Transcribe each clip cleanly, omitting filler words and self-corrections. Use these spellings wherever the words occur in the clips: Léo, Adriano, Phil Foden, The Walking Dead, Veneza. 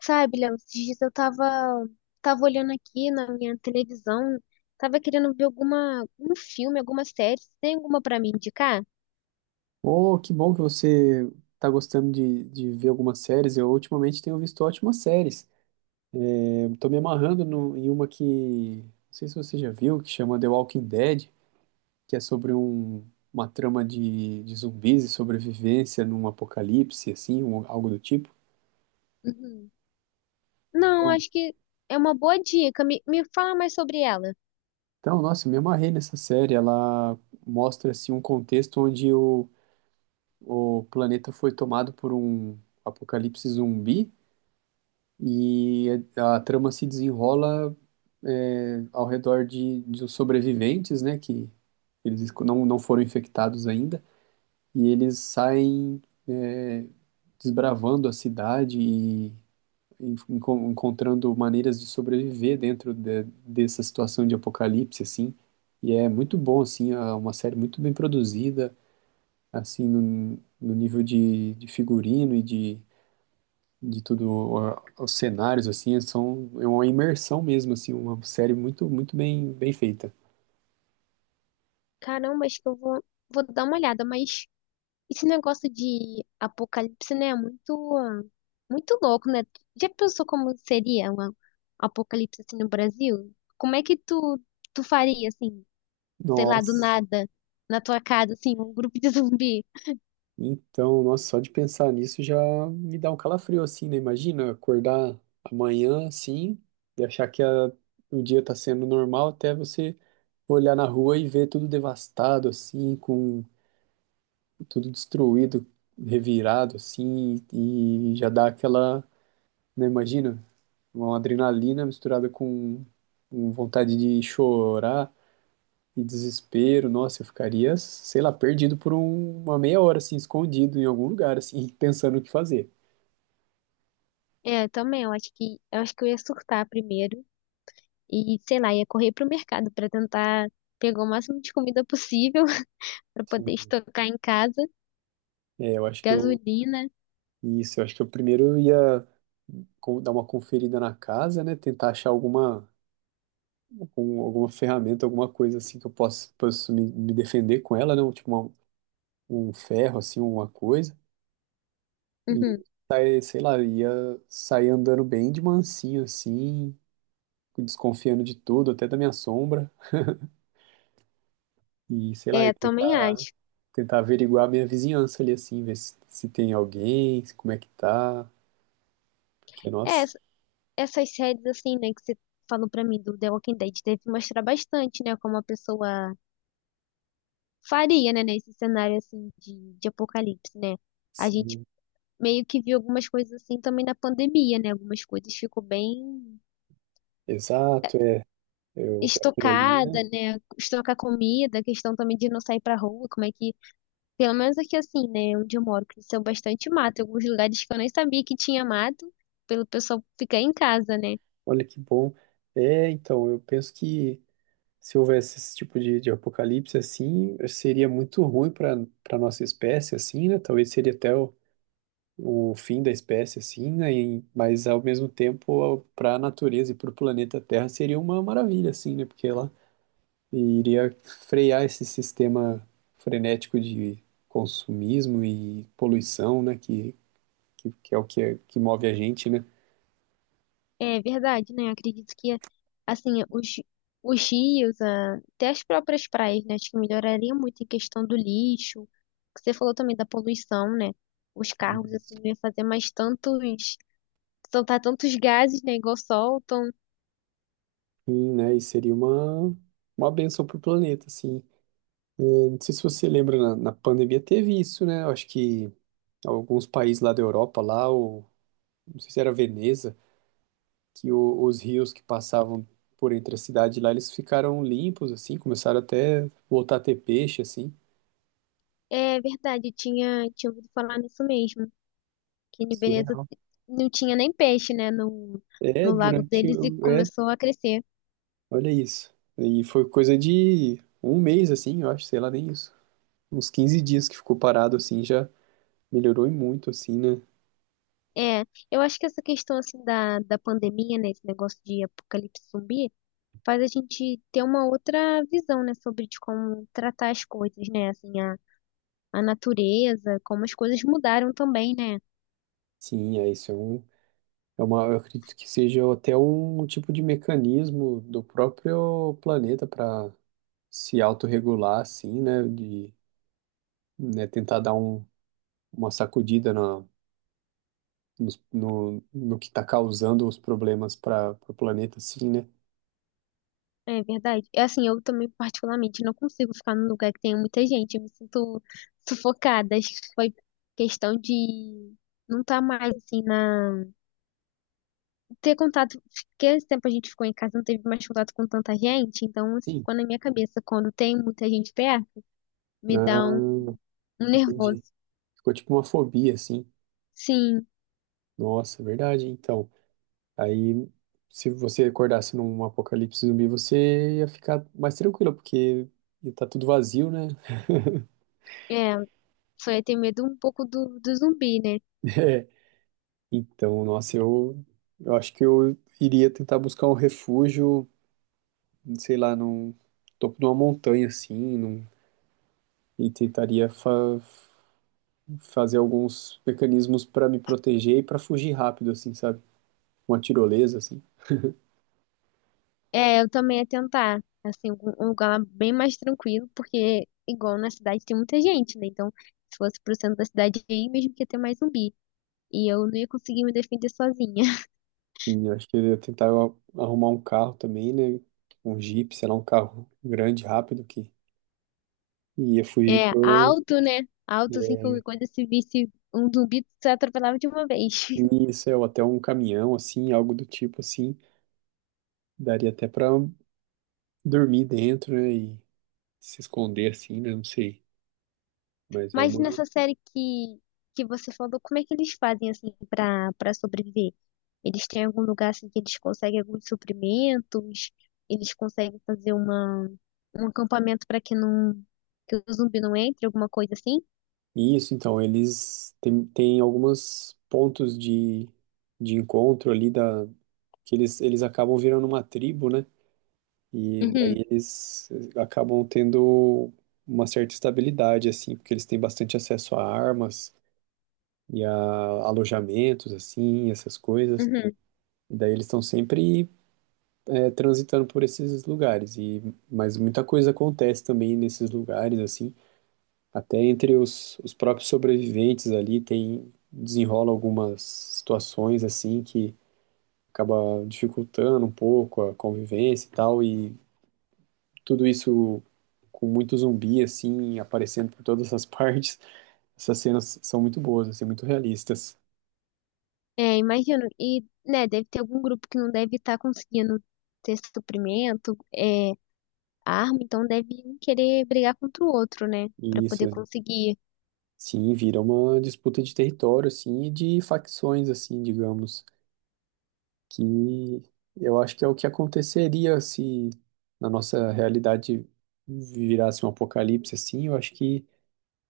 Sabe, Léo, esses dias eu tava olhando aqui na minha televisão, tava querendo ver um filme, alguma série. Você tem alguma pra me indicar? Oh, que bom que você está gostando de ver algumas séries. Eu ultimamente tenho visto ótimas séries. Estou me amarrando em uma que, não sei se você já viu, que chama The Walking Dead, que é sobre uma trama de zumbis e sobrevivência num apocalipse, assim, algo do tipo. Uhum. Não, Então, acho que é uma boa dica. Me fala mais sobre ela. então, nossa, eu me amarrei nessa série. Ela mostra, assim, um contexto onde o planeta foi tomado por um apocalipse zumbi. E a trama se desenrola ao redor de os sobreviventes, né, que eles não foram infectados ainda, e eles saem é, desbravando a cidade e encontrando maneiras de sobreviver dentro dessa situação de apocalipse, assim. E é muito bom, assim, é uma série muito bem produzida, assim, no nível de figurino e de tudo, os cenários, assim, são é uma imersão mesmo, assim, uma série muito, muito bem, bem feita. Caramba, acho que vou dar uma olhada, mas esse negócio de apocalipse, né, é muito louco, né? Já pensou como seria um apocalipse assim no Brasil? Como é que tu faria, assim? Sei lá, do Nossa, nada, na tua casa, assim, um grupo de zumbi. então, nossa, só de pensar nisso já me dá um calafrio, assim, né? Imagina acordar amanhã, assim, e achar que o dia tá sendo normal até você olhar na rua e ver tudo devastado, assim, com tudo destruído, revirado, assim, e já dá aquela, né? Imagina. Uma adrenalina misturada com vontade de chorar e desespero. Nossa, eu ficaria, sei lá, perdido por uma meia hora, assim, escondido em algum lugar, assim, pensando o que fazer. É, também, eu acho que eu ia surtar primeiro e, sei lá, ia correr pro mercado pra tentar pegar o máximo de comida possível pra poder Sim. estocar em casa, É, eu acho que eu. gasolina. Isso, eu acho que eu primeiro ia dar uma conferida na casa, né? Tentar achar alguma ferramenta, alguma coisa assim que eu possa me defender com ela, né? Tipo um ferro, assim, uma coisa. E, Uhum. Sei lá, eu ia sair andando bem de mansinho, assim, desconfiando de tudo, até da minha sombra, e sei lá, É, eu também tentar, acho. tentar averiguar a minha vizinhança ali, assim, ver se tem alguém, como é que tá, porque, É, nossa, ess- Essas séries assim, né, que você falou pra mim do The Walking Dead, deve mostrar bastante, né, como a pessoa faria, né, nesse cenário assim de apocalipse, né? A gente sim, meio que vi algumas coisas assim também na pandemia, né? Algumas coisas ficou bem exato, é, aquilo ali, né? estocada, né? Estocar comida, questão também de não sair pra rua, como é que, pelo menos aqui assim, né, onde eu moro, cresceu bastante mato, em alguns lugares que eu nem sabia que tinha mato, pelo pessoal ficar em casa, né? Olha que bom. É, então, eu penso que se houvesse esse tipo de apocalipse, assim, seria muito ruim para nossa espécie, assim, né? Talvez seria até o fim da espécie, assim, né? Mas ao mesmo tempo, para a natureza e para o planeta Terra seria uma maravilha, assim, né? Porque ela iria frear esse sistema frenético de consumismo e poluição, né? Que é o que, que move a gente, né? É verdade, né? Acredito que assim, os rios, até as próprias praias, né? Acho que melhoraria muito em questão do lixo. Você falou também da poluição, né? Os carros, assim, não ia fazer mais tantos soltar tantos gases, né, igual soltam. E, né? E seria uma benção para o planeta, assim. Eu não sei se você lembra, na pandemia teve isso, né? Eu acho que alguns países lá da Europa, lá, não sei se era Veneza que os rios que passavam por entre a cidade lá, eles ficaram limpos, assim, começaram até voltar a ter peixe, assim. É verdade, tinha ouvido falar nisso mesmo, que em Veneza Surreal. não tinha nem peixe, né, no, É, no lago durante deles e o... É, começou a crescer. olha isso. E foi coisa de um mês, assim, eu acho, sei lá, nem isso. Uns 15 dias que ficou parado, assim, já melhorou e muito, assim, né? É, eu acho que essa questão, assim, da pandemia, né, esse negócio de apocalipse zumbi, faz a gente ter uma outra visão, né, sobre de como tratar as coisas, né, assim, a natureza, como as coisas mudaram também, né. Sim, é isso, é uma, eu acredito que seja até um tipo de mecanismo do próprio planeta para se autorregular, assim, né? De, né, tentar dar uma sacudida na, nos- no, no, que está causando os problemas para o planeta, assim, né? É verdade. É assim, eu também particularmente não consigo ficar num lugar que tenha muita gente. Eu me sinto sufocada. Acho que foi questão de não estar mais assim na ter contato, porque esse tempo a gente ficou em casa, não teve mais contato com tanta gente, então isso Sim. ficou na minha cabeça quando tem muita gente perto, me Ah, dá um, um nervoso. entendi. Ficou tipo uma fobia, assim. Sim, Nossa, verdade. Então, aí, se você acordasse num apocalipse zumbi, você ia ficar mais tranquilo, porque ia tá tudo vazio, né? é, foi ter medo um pouco do zumbi, né? É. Então, nossa, eu acho que eu iria tentar buscar um refúgio, sei lá, num topo de uma montanha, assim, e tentaria fazer alguns mecanismos pra me proteger e pra fugir rápido, assim, sabe? Uma tirolesa, assim. É, eu também ia tentar, assim, um lugar bem mais tranquilo, porque igual na cidade tem muita gente, né? Então, se fosse pro centro da cidade aí, mesmo que ia ter mais zumbi. E eu não ia conseguir me defender sozinha. E eu acho que eu ia tentar arrumar um carro também, né? Um Jeep, sei lá, um carro grande, rápido, que ia fugir É, pro. alto, né? Alto, assim, É, qualquer coisa, se visse um zumbi, se atropelava de uma vez. isso, é, ou até um caminhão, assim, algo do tipo, assim. Daria até pra dormir dentro, né? E se esconder, assim, né? Não sei. Mas é Mas uma. nessa que você falou, como é que eles fazem assim pra para sobreviver? Eles têm algum lugar assim que eles conseguem alguns suprimentos? Eles conseguem fazer uma um acampamento para que o zumbi não entre, alguma coisa assim? Isso, então, eles têm alguns pontos de encontro ali, que eles acabam virando uma tribo, né? E Uhum, daí eles acabam tendo uma certa estabilidade, assim, porque eles têm bastante acesso a armas e a alojamentos, assim, essas coisas. uhum. E daí eles estão sempre transitando por esses lugares. E, mas muita coisa acontece também nesses lugares, assim. Até entre os próprios sobreviventes ali tem desenrola algumas situações assim que acaba dificultando um pouco a convivência e tal, e tudo isso com muito zumbi, assim, aparecendo por todas as partes. Essas cenas são muito boas, assim, muito realistas. É, imagino. E, né, deve ter algum grupo que não deve estar conseguindo ter suprimento, é, arma, então deve um querer brigar contra o outro, né, E pra isso, poder conseguir. sim, vira uma disputa de território, assim, e de facções, assim, digamos, que eu acho que é o que aconteceria se na nossa realidade virasse um apocalipse, assim, eu acho que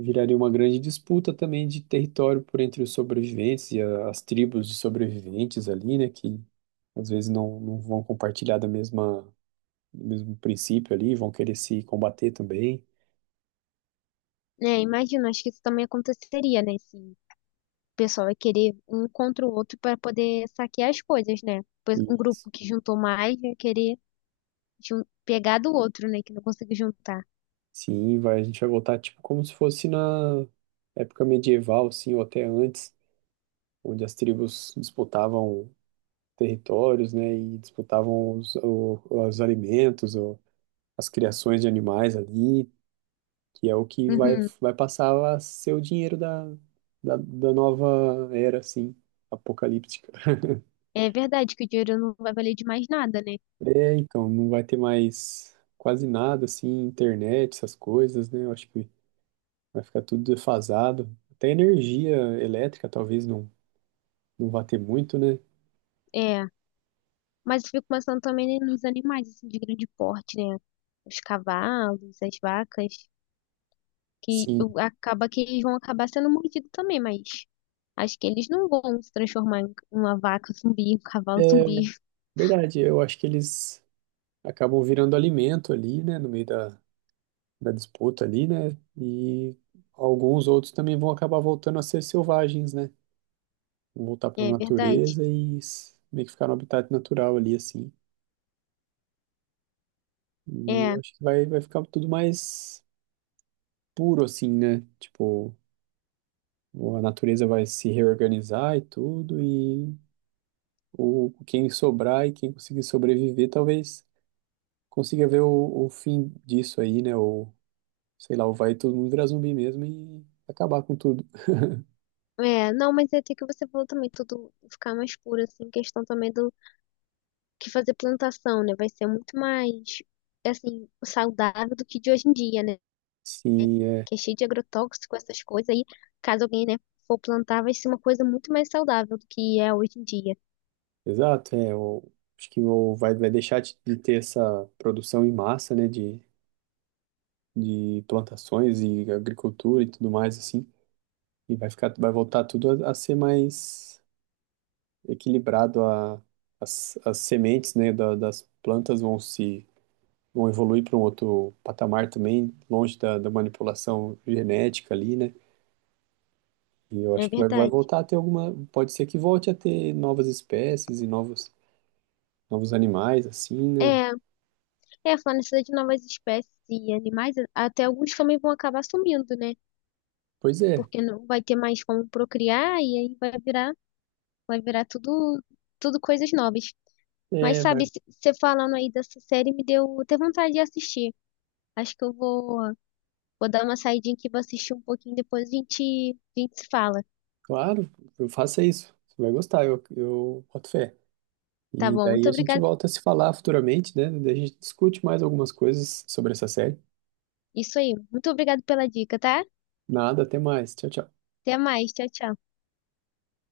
viraria uma grande disputa também de território por entre os sobreviventes e as tribos de sobreviventes ali, né, que às vezes não vão compartilhar do mesmo princípio ali, vão querer se combater também. Né, imagino, acho que isso também aconteceria, né, se pessoal vai querer um contra o outro para poder saquear as coisas, né? Pois E, um grupo que juntou mais vai querer pegar do outro, né? Que não conseguiu juntar. sim, vai, a gente vai voltar tipo como se fosse na época medieval, assim, ou até antes, onde as tribos disputavam territórios, né, e disputavam os alimentos, ou as criações de animais ali. Que é o que vai, Uhum. vai passar a ser o dinheiro da nova era, assim, apocalíptica. É verdade que o dinheiro não vai valer de mais nada, né? É, então, não vai ter mais quase nada, assim, internet, essas coisas, né? Eu acho que vai ficar tudo defasado. Até energia elétrica talvez não, não vá ter muito, né? É. Mas eu fico pensando também nos animais, assim, de grande porte, né? Os cavalos, as vacas, Sim, acaba que eles vão acabar sendo mordidos também, mas acho que eles não vão se transformar em uma vaca zumbi, um cavalo é zumbi. verdade. Eu acho que eles acabam virando alimento ali, né? No meio da disputa ali, né? E alguns outros também vão acabar voltando a ser selvagens, né? Voltar para a É verdade. natureza e meio que ficar no habitat natural ali, assim. E É. eu acho que vai ficar tudo mais puro, assim, né? Tipo, a natureza vai se reorganizar e tudo, e quem sobrar e quem conseguir sobreviver, talvez consiga ver o fim disso aí, né? Ou, sei lá, ou vai todo mundo virar zumbi mesmo e acabar com tudo. É, não, mas é até que você falou também, tudo ficar mais puro, assim, questão também do que fazer plantação, né? Vai ser muito mais, assim, saudável do que de hoje em dia, né? Sim, é. Que é cheio de agrotóxico, essas coisas aí. Caso alguém, né, for plantar, vai ser uma coisa muito mais saudável do que é hoje em dia. Exato, é. Acho que vai deixar de ter essa produção em massa, né? De plantações e agricultura e tudo mais assim, e vai voltar tudo a ser mais equilibrado, as sementes, né, das plantas vão se vão evoluir para um outro patamar também, longe da manipulação genética ali, né? E eu É acho que vai verdade. voltar a ter pode ser que volte a ter novas espécies e novos animais assim, né? É, falando isso de novas espécies e animais, até alguns também vão acabar sumindo, né? Pois é, Porque não vai ter mais como procriar e aí vai virar tudo coisas novas. Mas é, sabe, vai, você falando aí dessa série me deu até vontade de assistir. Acho que vou dar uma saidinha aqui, vou assistir um pouquinho, depois a gente se fala. claro, eu faça isso. Você vai gostar, eu boto fé. Tá E bom? daí Muito a gente obrigada. volta a se falar futuramente, né? Daí a gente discute mais algumas coisas sobre essa série. Isso aí. Muito obrigada pela dica, tá? Nada, até mais. Tchau, tchau. Até mais. Tchau, tchau.